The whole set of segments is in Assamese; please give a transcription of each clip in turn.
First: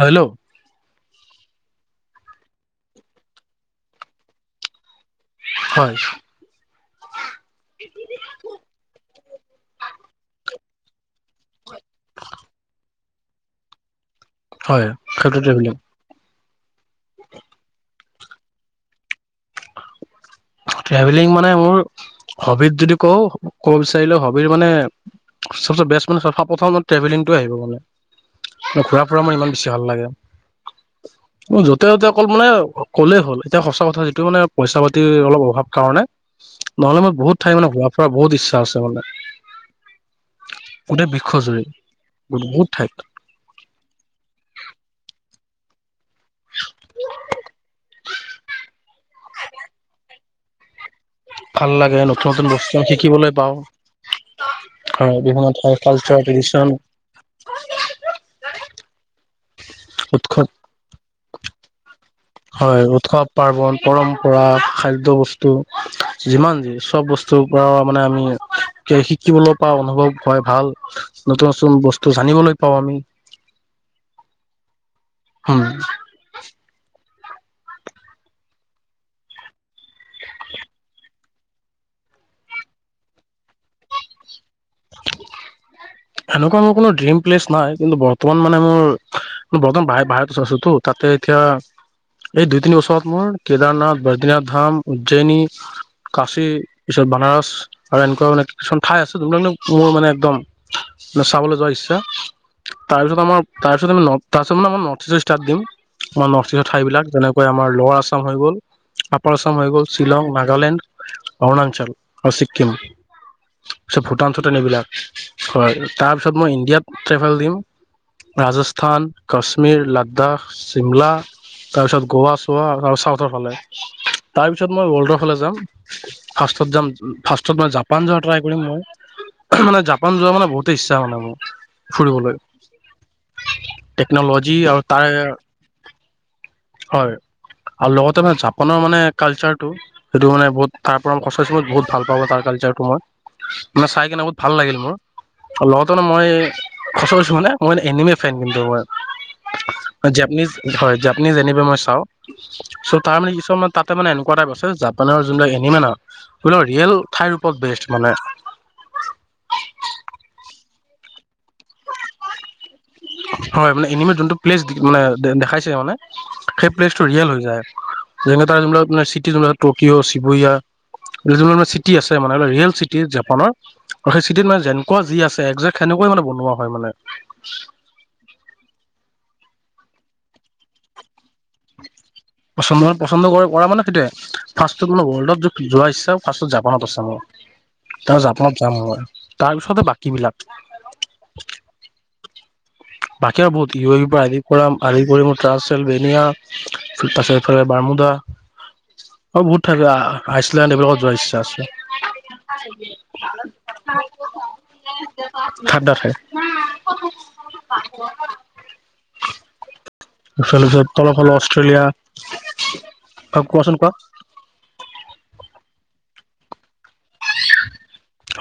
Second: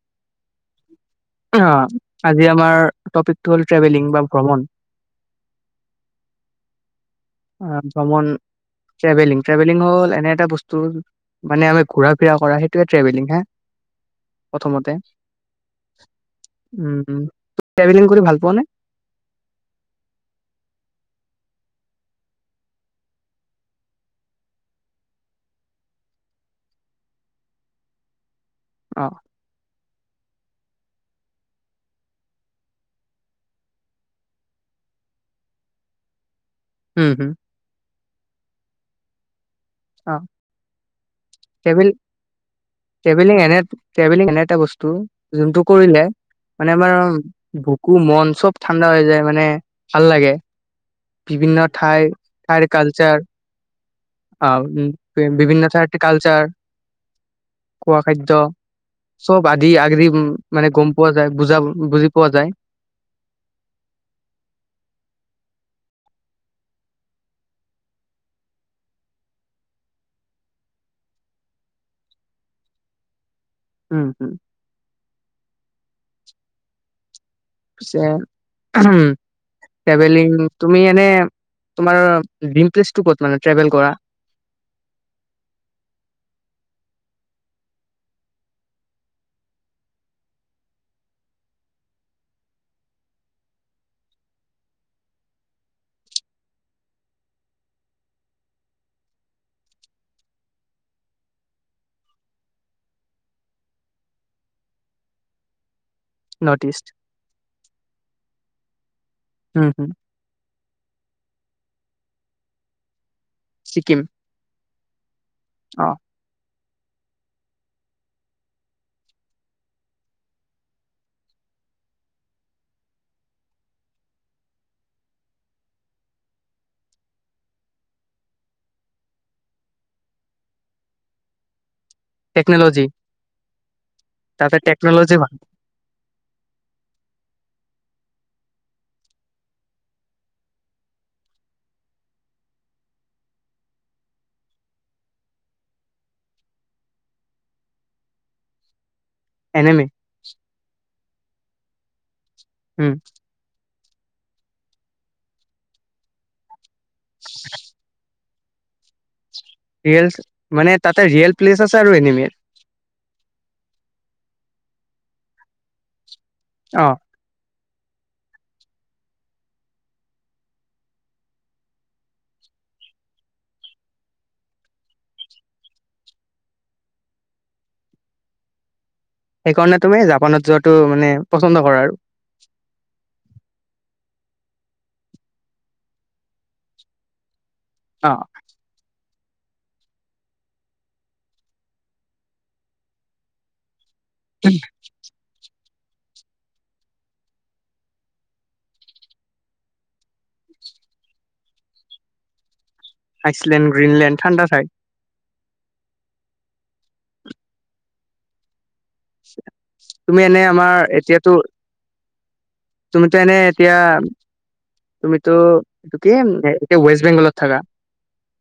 হেল্ল' অ'আজি আমাৰ টপিকটো হ'ল ট্ৰেভেলিং বা ভ্ৰমণ হয়। অ' ভ্ৰমন ট্ৰেভেলিং, ট্ৰেভেলিং হ'ল এনে এটা বস্তু মানে আমি ঘূৰা ফিৰা কৰা সেইটোৱে ট্ৰেভেলিং হা। হয়, প্ৰথমতে সেইটোৱে ট্ৰেভেলিং। উম, উম ট্ৰেভেলিং কৰি ভাল পোৱা নে? ট্ৰেভেলিং মানে মোৰ হ'বিত যদি কওঁ, ক'ব বিচাৰিলে হ'বত মানে চবচে বেষ্ট মানে চবচে প্ৰথম মই ট্ৰেভেলিঙটোৱে আহিব মানে, মোৰ ঘূৰা অ ফুৰা মোৰ ইমান বেছি ভাল লাগে। উ য'তে ত'তে অকল মানে ক'লেই হ'ল, এতিয়া সঁচা কথা যিটো মানে পইচা পাতি টিৰ অলপ অভাৱ কাৰণে, নহ'লে হুম মই হুম বহুত ঠাই মানে ঘূৰা ফুৰা বহুত ইচ্ছা আছে মানে। অ'। গোটেই বিশ্বজুৰি ট্ৰেভেল বহুত ঠাইত ট্ৰেভেলিং এনে ট্ৰেভেলিং এনে এটা বস্তু যোনটো কৰিলে মানে আমাৰ বুকু মন চব ঠাণ্ডা হৈ যায় মানে ভাল লাগে। বিভিন্ন ভাল লাগে ঠাই নতুন নতুন ঠাইৰ বস্তু কালচাৰ শিকিবলৈ পাওঁ আৰু বিভিন্ন ঠাইৰ কালচাৰ খোৱা খাদ্য চব আদি আগৰি উৎসৱ মানে গ'ম পোৱা যায় বুজা বুজি পোৱা যায়। হয়। উৎসৱ পাৰ্বন পৰম্পৰা খাদ্য বস্তু যিমান যি চব বস্তুৰ পৰাও মানে আমি শিকিবলৈ পৰা অনুভৱ হয় ভাল নতুন নতুন বস্তু জানিবলৈ পাওঁ আমি। উম, হুম। অ [unintelligible] পিছে, ট্ৰেভেলিং তুমি এনে তোমাৰ ডিম প্লেচটো ক'ত মানে ট্ৰেভেল কৰা? এনেকুৱা মোৰ কোনো ড্ৰিম প্লেচ নাই, কিন্তু বৰ্তমান মানে মোৰ বৰ্তমান বাহ বাহিৰত আছোতো তাত এতিয়া এই দুই তিনি বছৰত মোৰ কেদাৰনাথ বদ্ৰীনাথ ধাম উজ্জয়নী কাশী পিছত বনাৰস আৰু এনেকুৱা মানে কিছুমান ঠাই আছে যোনবিলাক মোৰ মানে একদম ন চাবলৈ যোৱা ইচ্ছা তাৰপিছত আমাৰ তাৰপিছত আমাৰ তাৰপিছত মানে আমাৰ নৰ্থ ইষ্টত ষ্টাৰ্ট দিম। আমাৰ নৰ্থ ইষ্টৰ ঠাই বিলাক, যেনেকৈ আমাৰ লৱাৰ আছাম হৈ গ'ল। আপাৰ আচাম উম হৈ গ'ল, হুম। শ্বিলং নাগালেণ্ড অৰুণাচল আৰু ছিকিম, ছিকিম পাছত ভূটান চুটান এইবিলাক, হয় অ তাৰপিছত মই ইণ্ডিয়াত ট্ৰেভেল দিম, ৰাজস্থান কাশ্মীৰ লাড্ডাখ চিমলা তাৰপিছত গোৱা চোৱা আৰু চাউথৰ ফালে। তাৰপিছত মই ৱৰ্ল্ডৰ ফালে যাম, ফাৰ্ষ্টত যাম ফাৰ্ষ্টত মই জাপান যোৱা ট্ৰাই কৰিম মই। মানে জাপান যোৱা মানে বহুতে ইচ্ছা মানে মোৰ। ফুৰিবলৈ টেকন'লজি টেকনল'জি তাতে আৰু তাৰে টেকন'লজি ভাল হয়। আৰু লগতে মানে জাপানৰ মানে কালচাৰটো, সেইটো মানে বহুত তাৰ পৰা সচৰাচৰত বহুত ভাল পাওঁ তাৰ কালচাৰটো তো মই, মানে চাই কিনে বহুত ভাল লাগিল মোৰ। লগতে ন মই সঁচা কৈছো মানে মই এনিমেল ফেন কিন্তু মই। এনেমি জাপানিজ হয় জাপানিজ এনিমেন মই চাওঁ। চ' তাৰমানে কিছুমান তাতে মানে এনেকুৱা টাইপ আছে জাপানৰ যোনবিলাক এনিমেন আৰু সেইবিলাক ৰিয়েল ঠাইৰ ওপৰত বেষ্ট মানে। ৰিয়েল মানে তাতে ৰিয়েল প্লেচ আছে আৰু এনিমেত। হয় মানে এনিমেত যোনটো প্লেচ মানে দেখাইছে মানে সেই অ প্লেচটো ৰিয়েল হৈ যায়। যেনে তাৰ যোনবিলাক মানে চিটি টকিঅ' চবয়া। যাবিলাক চিটি আছে মানে ৰিয়েল চিটি জাপানৰ আৰু সেই চিটিত মানে যেনেকুৱা আছে একজেক্ট সেনেকুৱা কৈ মানে বনোৱা হয় মানে। সেইকাৰণে তুমি জাপানত যোৱাটো মানে পচন্দ কৰা আৰু। পচন্দ মানে পচন্দ কৰে কৰা মানে সেইটোয়ে। ফাৰ্ষ্টত মানে ৱৰ্ল্ডত যোৱা ইচ্ছা ফাৰ্ষ্টত জাপানত আছে মোৰ। অ। তাৰছ জাপনত যাম ম তাৰপিছতে বাকী বিলাক বাকী আৰু বহুত ই পৰা আৰি কৰা আৰি কৰি মোৰ ত্ৰাছ চ বেনীয়া তাৰপিছত এইফালে বাৰ্মুডা অ বহুত থাকে আইচলেণ্ড এইবিলাকত যোৱা ইচ্ছা আছে আইচলেণ্ড গ্ৰীনলেণ্ড ঠাণ্ডা ঠাই ঠাণ্ডা ঠাই তুমি এনে তাৰপিছত আমাৰ অলপ হলেও এতিয়াতো অষ্ট্ৰেলিয়া তুমিতো এনে কোৱাচোন এতিয়া কোৱা তুমিতো এইটো কি হে ৱেষ্ট বেংগলত থাককা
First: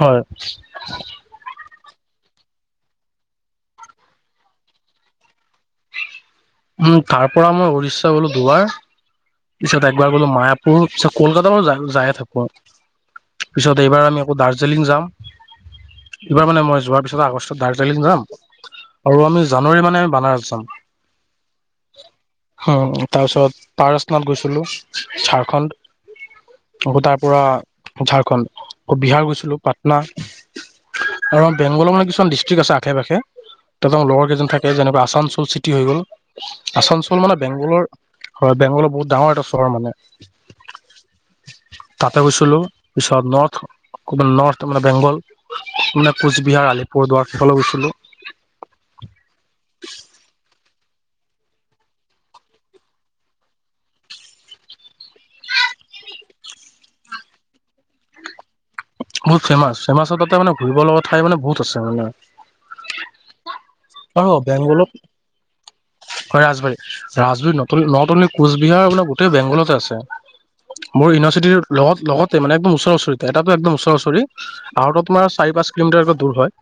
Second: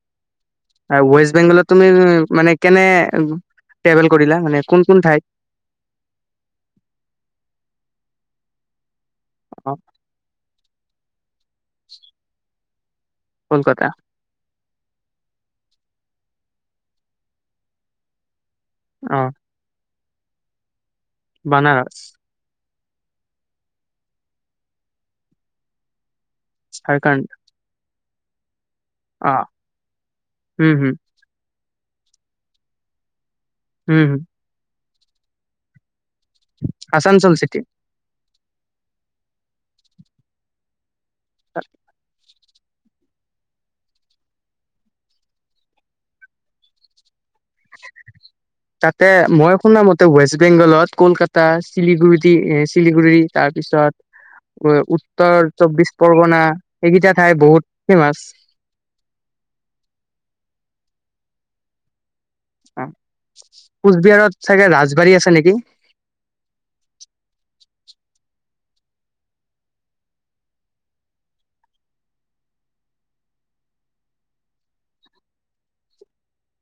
হয়। ৱেষ্ট বেংগলত তুমি মানে কেনে ট্ৰেভেল কৰিলা মানে কোন কোন ঠাইত উম তাৰ পৰা মই উৰিষ্যা গ'লো দুবাৰ অ পিছত একবাৰ গলো মায়াপুৰ পিছত কলকাতা য যাই থাকো পিছত কলকাতা এইবাৰ আমি আকৌ দাৰ্জিলিং যাম এইবাৰ মানে মই যোৱাৰ পিছত আগষ্টত দাৰ্জিলিং যাম অ আৰু আমি জানুৱাৰী মানে বনাৰছাম বানাৰস উ তাৰপিছত পাৰসনত গৈছিলো ঝাৰখণ্ড তাৰ ঝাৰখণ্ড পৰা ঝাৰখণ্ড বিহাৰ অ গৈছিলোঁ পাটনা উম হম আৰু বেংগলৰ মানে কিছুমান ডিষ্ট্ৰিক্ট আছে আশে পাশে তেঁতৰ উম হম লগৰ কেইজন থাকে যেনেকুৱা আসানসোল চিটি হৈ গ'ল আসানসোল আসানচোল মানে চিটি বেংগলৰ হয় বেংগলৰ বহুত ডাঙৰ এটা চহৰ মানে তাতে গৈছিলোঁ পিছত নৰ্থ ক নৰ্থ মে বেংগল মানে কোচবিহাৰ আলিপুৰ দুৱাৰ তাতে মই শুনামতে ৱেষ্ট বেংগলত কলকাতা শিলিগুৰি এ শিলিগুৰি তাৰপিছত উ উত্তৰ চব্বিশ পৰগনা এইকেইটা ঠাই বহুত ফেমাচ বহুত ফেমাচ ফেমাছ তাতে মানে ঘুৰিব লগা ঠাই মানে বহুত আছে মানে আৰু কোচবিহাৰত চাগে বেংগলত ৰাজবাৰী আছে নেকি হয় ৰাজবাৰী ৰাজবাৰী নটুন নট অনলি কোচবিহাৰ গোটেই বেংগলতে আছে মোৰ ইউনিৰ্চিটিৰ লগতে মে একদ ওচ ওচৰিতে এটাটো একদমচ ৰ তোমাৰ চাৰি পাঁচ কিলোমিটাৰকে দূৰ হয়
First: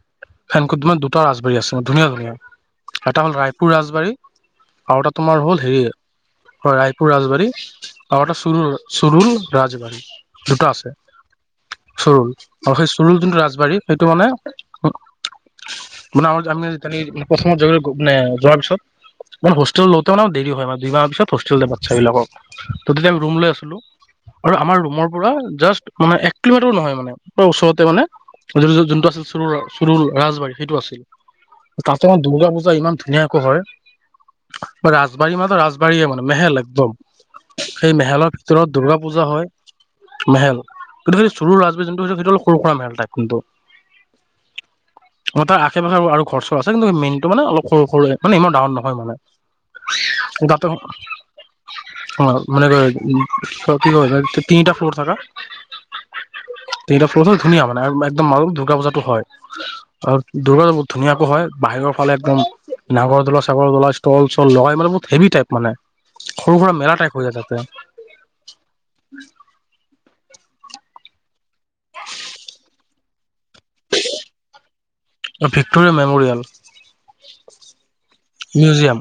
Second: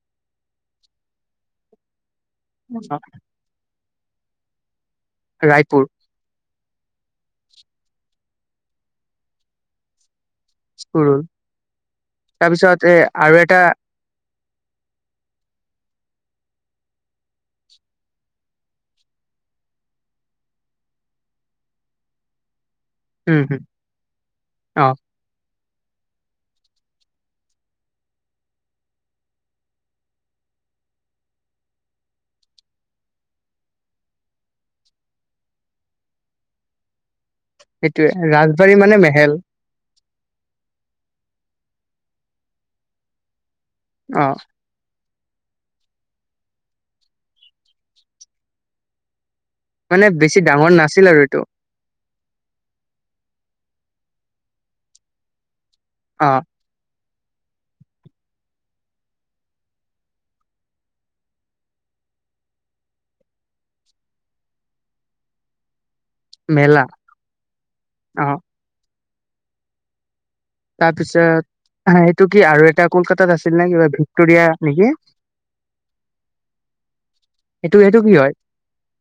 সেনকু তোমাৰ দুটা ৰাজবাৰী আছে ধুনীয়া ধুনীয়া অ এটা হ'ল ৰায়পুৰ ৰাজবাৰী আৰু এটা তোমাৰ হ'ল হেৰি ৰায়পুৰ হয় ৰায়পুৰ ৰাজবাৰী আৰু এটা চৰু চৰুৰ ৰাজবাৰী দুটা আছে কুৰুল চৰুল তাৰপিছত আৰু সেই এ চৰুল আৰু যোনটো এটা ৰাজবাৰী সেইটো মানে মানে আমি প্ৰথম মানে যোৱাৰ পিছত মানে হোষ্টেল লওঁতে মানে দেৰি হয় মান দুই মাহ পিছত হোষ্টেল দিয়ে বাচ্ছ বিলাকক ত আমি ৰুম উম লৈ হম আছিলোঁ আৰু আমাৰ অ ৰুমৰ পৰা জাষ্ট মানে এক কিলোমিটাৰ নহয় মানে ওচৰতে মানে তহঁতি যোনটো আছিল চৰু চুৰুুৰ ৰাজবাৰী সেইটো আছিল তাতে মানে দুৰ্গা পূজা ইমান ধুনীয়াকৈ হয় ৰাজবাৰী মাতো ৰাজবাৰীয়ে মানে মেহেল একদম সেই সেইটোয়ে মেহেলত ভিতৰত তোৰত ৰাজবাৰী মানে দুৰ্গা পূজা মেহেল হয়। মেহেল কিন্তু সেই চৰু ৰাজবি যোনটো সেইটো অলপ সৰু সুৰা মেল টাইপ কিন্তু। অ ম তাৰ আশে পাশে আৰু চৰ আছে কিন্তু মেইনটো মানে অলপ সৰু সৰু মানে ইমা ডাঙৰ নহয় মানে। মানে বেছি ডাঙৰ নাছিল আৰু এইটো। অ মানে ক উ কি ক তিনিটা ফ্লৰ থাকা। আ। তিনটা ফ্লৰত ধুনীয়া মানে আৰু একদম ম দুৰ্গা পূজাটো হয় আৰু দুৰ্গা পূজা বহুত ধুনীয়াকৈ হয়। বাহিৰত ফালে একদম নাঙৰ ধোলা চাগৰোলা ষ্টল চল লগাই মানে বহুত হেভি টাইপ মানে। সৰু সুৰা মেলা টাইপ হৈ যায় তাতে। অ তাৰ পিছত হ সেইটো কি আৰু এটা কলকাতাত আছিল নে কিবা ভিক্টৰিয়া নেকি। Victoria memorial. সেইটো সেইটো কি হয় মিউজিয়াম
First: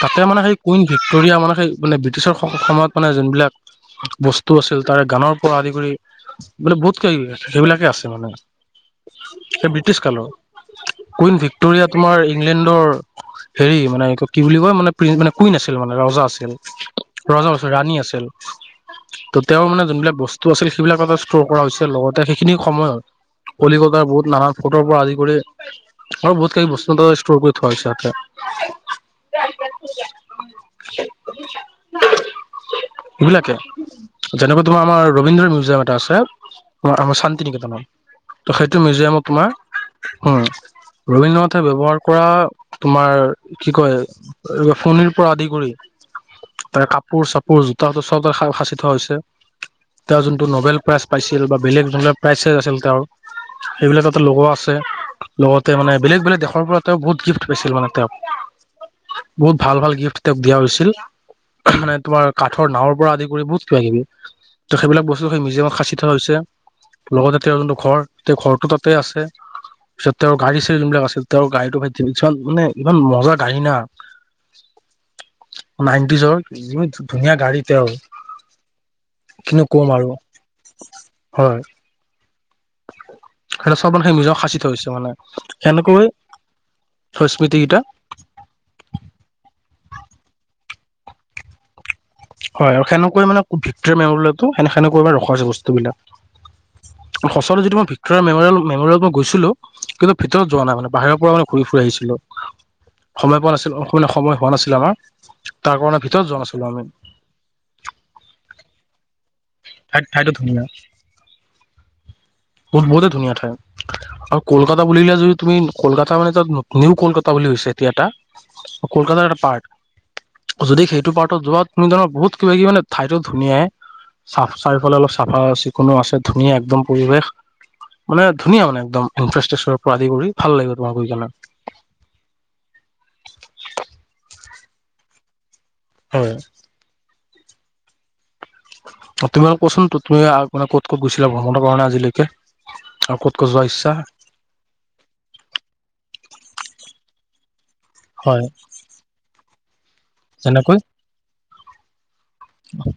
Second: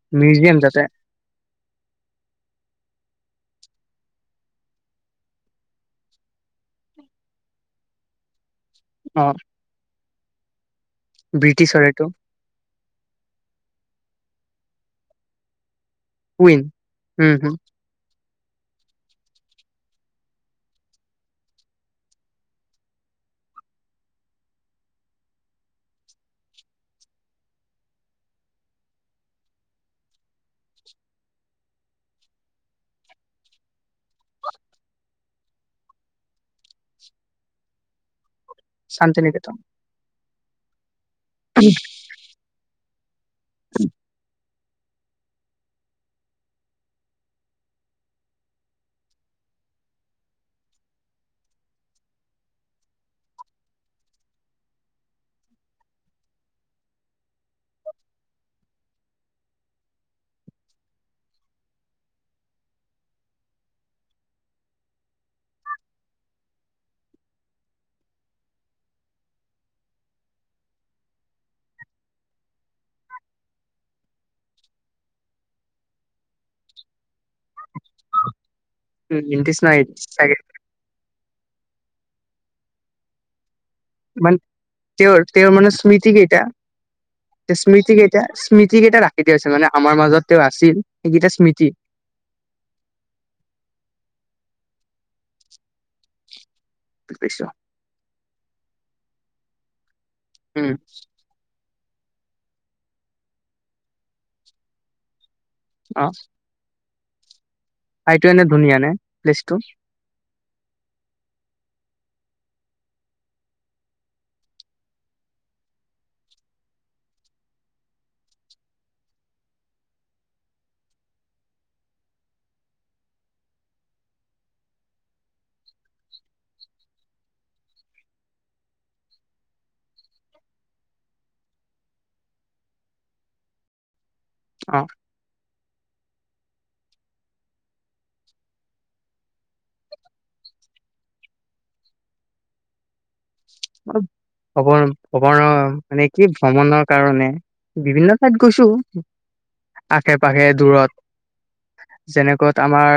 তাতে মানে সেই মিউজিয়াম কুইন তাতে ভিক্টৰিয়া মানে সেই মানে ব্ৰিটিছৰ সময়ত মানে। বিলাক বস্তু আছিল তাৰে গানৰ পৰা আদি কৰি বোলে বহুত কিবা কিবি সেইবিলাকে আছে মানে। অ সেই ব্ৰিটিছ কালৰ। কুইন ব্ৰিটিছৰ ভিক্টৰিয়া এইটো তোমাৰ ইংলেণ্ডৰ। হেৰি মানে কি বুলি কয় মানে প্ৰি মানে কুইন আছিল মানে ৰজা আছিল কুইন উম ৰজা হম নহয় ৰাণী আছিল। [inaudible] ত' তেওঁ মানে যোনবিলাক বস্তু আছিল সেইবিলাক এটা ষ্ট'ৰ কৰা হৈছিল লগতে সেইখিনি সময়ত। কলিকতাৰ বহুত নানান ফটোৰ পৰা আদি কৰি আৰু বহুত কি বস্তু এটা ষ্টৰ কৰি থোৱা হৈছে। [inaudible] এইবিলাকে। যেনেকুৱা তোমাৰ আমাৰ ৰবীন্দ্ৰ মিউজিয়াম এটা আছে আমাৰ চান্তি নিকেতনত। ত' সেইটো মিউজিয়ামত তোমাৰ, শান্তিনিকেতন হম ৰবীন্দ্ৰনাথে ব্যৱহাৰ কৰা। তোমাৰ কি কয় ফনিৰ পৰা আদি কৰি। তাৰ কাপোৰ-চাপোৰ জোতা চব সাঁচি থোৱা হৈছে। তেওঁ যোনটো ন'বেল প্ৰাইজ পাইছিল বা বেলেগ যোনবিলাক প্ৰাইজ চাইজ আছিল তেওঁ সেইবিলাক তাতে লগোৱা আছে। লগতে মানে বেলেগ, বেলেগ দেশৰ পৰা তেওঁক বহুত গিফ্ট পাইছিল মানে তেওঁক বহুত ভাল, ভাল গিফ্ট তেওঁক দিয়া হৈছিল। মানে তোমাৰ কাঠৰ নাৱৰ পৰা আদি কৰি বহুত কিবা কিবি। ত সেইবিলাক বস্তু সেই মিউজিয়ামত সাঁচি থোৱা হৈছে। লগতে তেওঁৰ যোনটো ঘৰ তেওঁৰ ঘৰটো তাতে আছে। পিছত তেওঁৰ গাড়ী চাৰি জোনবিলাক আছিল তেওঁৰ গড়ীটো ভাই কিমান মানে ইমান মজা গাড়ী না। নাইনটিজৰ। ধুনীয়া গাড়ী তেওঁৰ, ব্ৰিটিছ কিনো নাই কম আৰু। চাগে হয়। [unintelligible] চব মান সেই মানে মিউজিয়ামট সাঁচি থোৱা হৈছে মানে তেওঁৰ সেনেকৈ। স্মৃতিকেইটা, স্মৃতিকেইটা ৰাখি দিয়া হৈছে মানে। আমাৰ মাজত তেওঁ আছিল সেইকেইটা স্মৃতি। হয় সেনেকৈ মানে ভিক্টোৰিয়া মেমৰিয়েলটো সেনেকৈ ৰখা হৈছে বস্তুবিলাক।। কৈছো [unintelligible] যিটো মই ভিক্টৰিয়েল মেমেৰিয়েল মেমৰিয়েল মই গৈছিলো। কিন্তু ভিতৰত যোৱা উম নাই মানে বাহিৰৰ পৰা মান ঘূৰি ফুৰি আহিছো।। সময় পোৱা নাছিল অ সময় হোৱা নাছিল আমাৰ। তাৰ কাৰণে অ ভিতৰত যোৱা নাছিলোঁ আমি। ঠাইতো এনে ধুনীয়া নে? প্লেচটো ঠাই ঠাইতো ধুনীয়া ব বহুতে ধুনীয়া ঠাই। আৰু কলকাতা বুলিলে যদি তুমি কলকাতা মানে তাত নিউ কলকাতা বুলি হৈছে এতিয়া এটা। কলকাতাৰ এটা পাৰ্ট। যদি সেইটো পাৰ্টত যোৱা তুমি ধৰা বহুত কিবা কি মানে ঠাইতো ধুনীয়াই। চাফ চাৰিওফালে অলপ চাফা চিকুণো আছে ধুনীয়া একদম পৰিৱেশ। মানে ধুনীয়া মানে একদম ইনফেৰেষ্ট পৰা আদি কৰি ভাল লাগিব তোমাক গৈ কেনে। [inaudible] অ'। হয়। তুমি অ কচোন তুমি মানে ক'ত ক'ত গৈছিলা ভ্ৰমণৰ কাৰণে আজিলৈকে আৰু ক'ত। ক'ত যোৱা ইচ্ছা? অ অপ ভমনৰ মানে কি ভ্ৰমণৰ কাৰণে। বিভিন্ন ঠাইত হয় গৈছো আশে পাশে যেনেকৈ দূৰত। যেনেকত আমাৰ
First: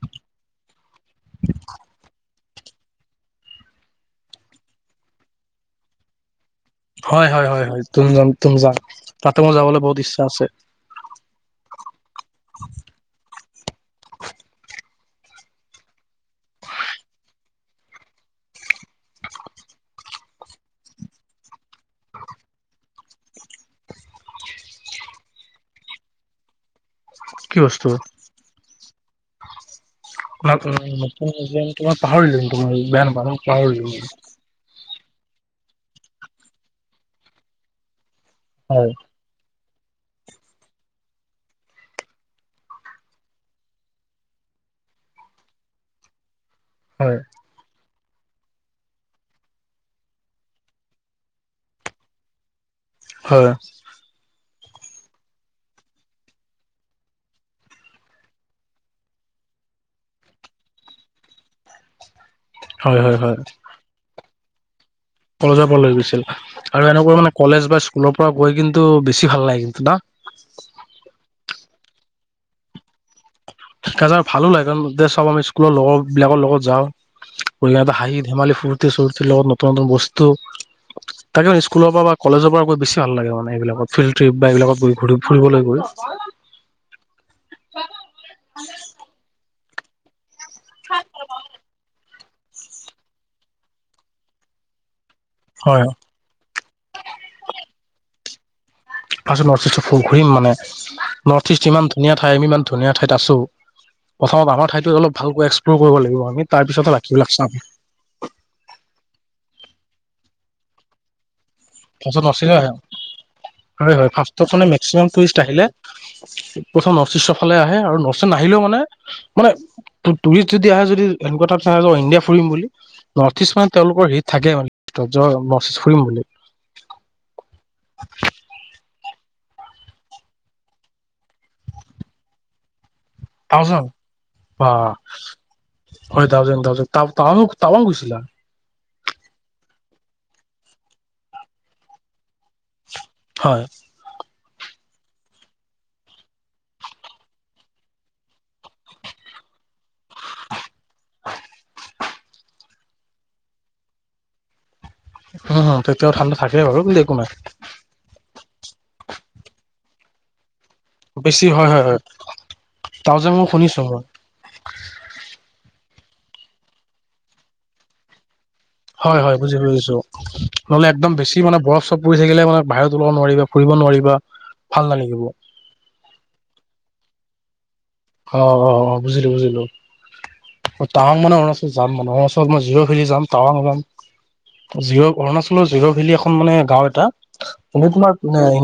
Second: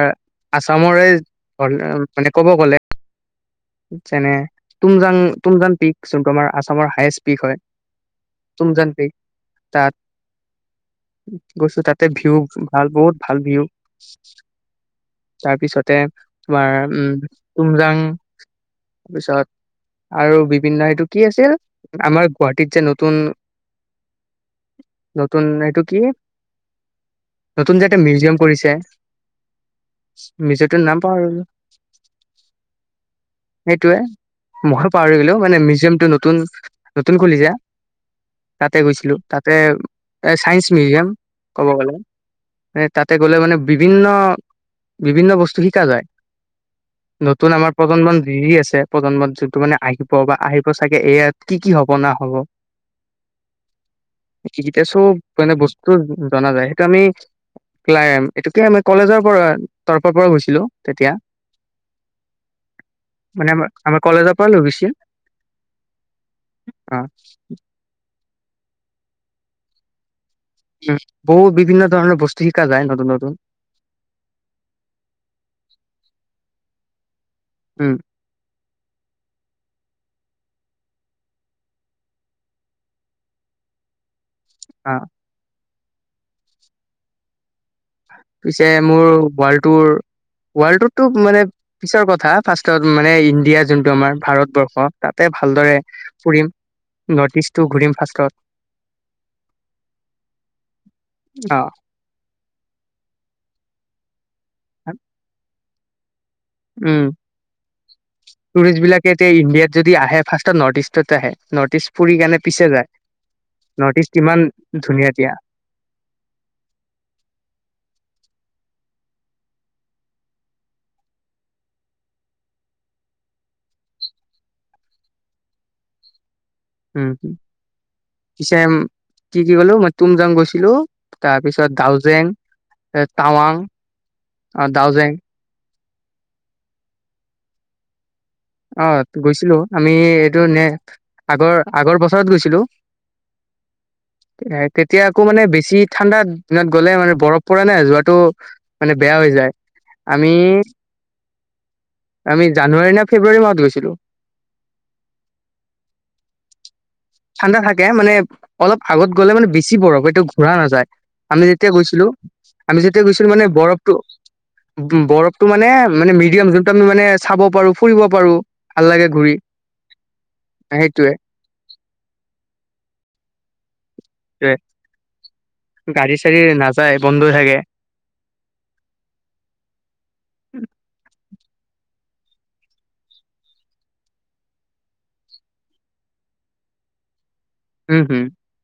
আছামৰে ধৰ মানে ক'ব গ'লে। যেনে তুমজাং তুমজাং পিক জোনটো আমাৰ। আছামৰ হায়েষ্ট হয়, পিক হয়, হয়, হয় তুমজাং, তুমজাং তাতে মোৰ যাবলৈ তাত বহুত ইচ্ছা আছে। গৈছো তাতে ভিউ ভাল বহুত ভাল ভিউ তাৰপিছতে তোমাৰ উম তুমজাং পিছত আৰু বিভিন্ন এইটো কি আছিল আমাৰ গুৱাহাটীত যে নতুন নতুন এইটো কি কি নতুন যে বস্তু এটা মিউজিয়াম কৰিছে? নতুন মিউজিয়ামটোৰ নাম পাহৰিলো মিউজিয়াম তোমাৰ পাহৰিলো কিন্তু ময়ো বেয়া নাপাবা পাহৰিল ময়ো পাহৰি গ'লো মানে মিউজিয়ামটো নতুন নতুন খুলিছে, তাতে হয় গৈছিলো। তাত এ, এ চাইন্স মিউজিয়াম ক'ব গ'লে। তাতে গ'লে মানে বিভিন্ন বিভিন্ন বস্তু শিকা যায়। হয় নতুন আমাৰ প্ৰজন্ম মালি আছে প্ৰজন্মত যোনটো মানে আহিব বা আহিব চাগে এয়াত কি কি হব না হব হয়। কিকিটা চব মানে বস্তু জনা যায়। সেইটো আমি ক্লাইম এইটোকে [unintelligible] কলেজৰ পৰা তৰফৰ পৰা গৈছিলোঁ তেতিয়া। হয় হয় হয় মানে আমাৰ, আমাৰ কলেজৰ পৰা লৈ গৈছিল। কলেজৰ পৰা লৈ গৈছিল, আৰু অ এনেকুৱা মানে কলেজ বা স্কুলত পৰা গৈ কিন্তু বেছি ভাল লাগিল ন? উম, বহুত বিভিন্ন ধৰণৰ বস্তু শিকা যায় নতুন, নতুন। [unintelligible] ভালো লাগে, কাৰণ চব আমি স্কুলৰ লগৰ বিলাকৰ লগত যাওঁ। উ উম হাঁহি ধেমালি ফুৰ্তি ফুুৰি লগত নতুন নতুন বস্তু তাকে স্কুলৰ পৰা বা কলেজৰ পৰা গৈ বেছি ভাল লাগে মানে সেইবিলাকত ফিল্ড ট্ৰিপ বা এইবিলাকত অ গৈ ফুৰিবলৈ গৈ পিছে মোৰ ৱাল্টোৰ ৱাল্টোতো মানে পিছৰ কথা ফাৰ্ষ্টত মানে ইণ্ডিয়া যোনটো আমাৰ ভাৰতবৰ্ষ তাতে ভালদৰে হয় ফুৰিম। নৰ্থ ইষ্টটো ঘূৰিম ফাৰ্ষষ্টত। ফাৰ্ষ্টত নৰ্থ ইষ্টৰ ফ ঘূৰিম মানে নৰ্থ অ ইষ্ট ইমান ধুনীয়া ঠাই আমি ইমান ধুনীয়া ঠাইত আছো। প্ৰথমত আমাৰ ঠাইত অলপ ভালকৈ এক্সপ্ল'ৰ কৰিব লাগিব আমি। তাৰ পিছতে উম বাকীবিলাক চাম। টুৰিষ্টবিলাকে এতিয়া ইণ্ডিয়াত যদি আহে ফাৰ্ষ্টত নৰ্থ ইষ্টত আহে। তেজপুৰীৰ ফাৰ্ষ্টত কাৰণে নৰ্থ ইষ্ট পিছে আহে যায়। হয় নৰ্থ হয় ইষ্ট ফাৰ্ষ্টত ইমান মানে মেক্সিমাম ধুনীয়া দিয়া টুৰিষ্ট আহিলে প্ৰথম নৰ্থ ইষ্টৰ ফালে আহে আৰু ছত নাহিলেও মানে মানে টুৰিষ্ট যদি আহে যদি এনেকুৱা চ যা ইণ্ডিয়া ফুৰিম বুলি নৰ্থ ইষ্ট মানে তেওঁলোকৰ হেৰিত থাকে মানে নৰ্থ ই ফুৰিম বুলি উম কিছেম কি-কি কলো মই তুমজাং গৈছিলো তাৰ পিছত দাউজেং টাৱাং টাউজন আও বা ডাওঁজেং হয়, ডাওজেং ডাউজেং টান টাৱাংও গৈছিলা। অ, গৈছিলো আমি এইটো নে আগৰ আগৰ বছৰত গৈছিলো। হয় [unintelligible] তেতিয়া আকৌ মানে বেছি ঠাণ্ডা দিনত গ'লে মানে বৰফ পৰে না যোৱাটো মানে বেয়া হৈ যায়। আমি আমি জানুৱাৰী নে ফেব্ৰুৱাৰী মাহত গৈছিলোঁ। উম তেতিয়াও ঠাণ্ডা থাকে বাৰু একো নাই ঠাণ্ডা থাকে মানে অলপ আগত গলে মানে বেছি বৰফ এতিয়া ঘূৰা নাযায়। আমি বেছি হয় যেতিয়া হয় হয় গৈছিলো আমি যেতিয়া তাও গৈছিলো যে মানে মই শুনিছো বৰফটো মই বৰফটো মানে মানে মিডিয়াম যোনটো আমি মানে চাব পাৰো ফুৰিব পাৰো ভাল লাগে ঘূৰি হয়-হয় বুজি-বুজিছো নহলে একদম সেইটোয়ে বেছি মানে বৰফ ফুৰি থাকে মানে বাহিৰত ওলাব নোৱাৰিব ফুৰিব নোৱাৰি সেইটোৱে গাড়ী চাৰি নাযায় বন্ধ থাকে। অ অ বুজিলো বুজিলো টাৱাং মানে অৰুণাচল যাম মানুহৰ ওচৰত মই জিৰ' ভেলি যাম টাৱাং ওলাম জিৰ' অৰুণাচলৰ জিৰ' ভেলী এখন মানে গাও এটা ম উম হম তোমাৰ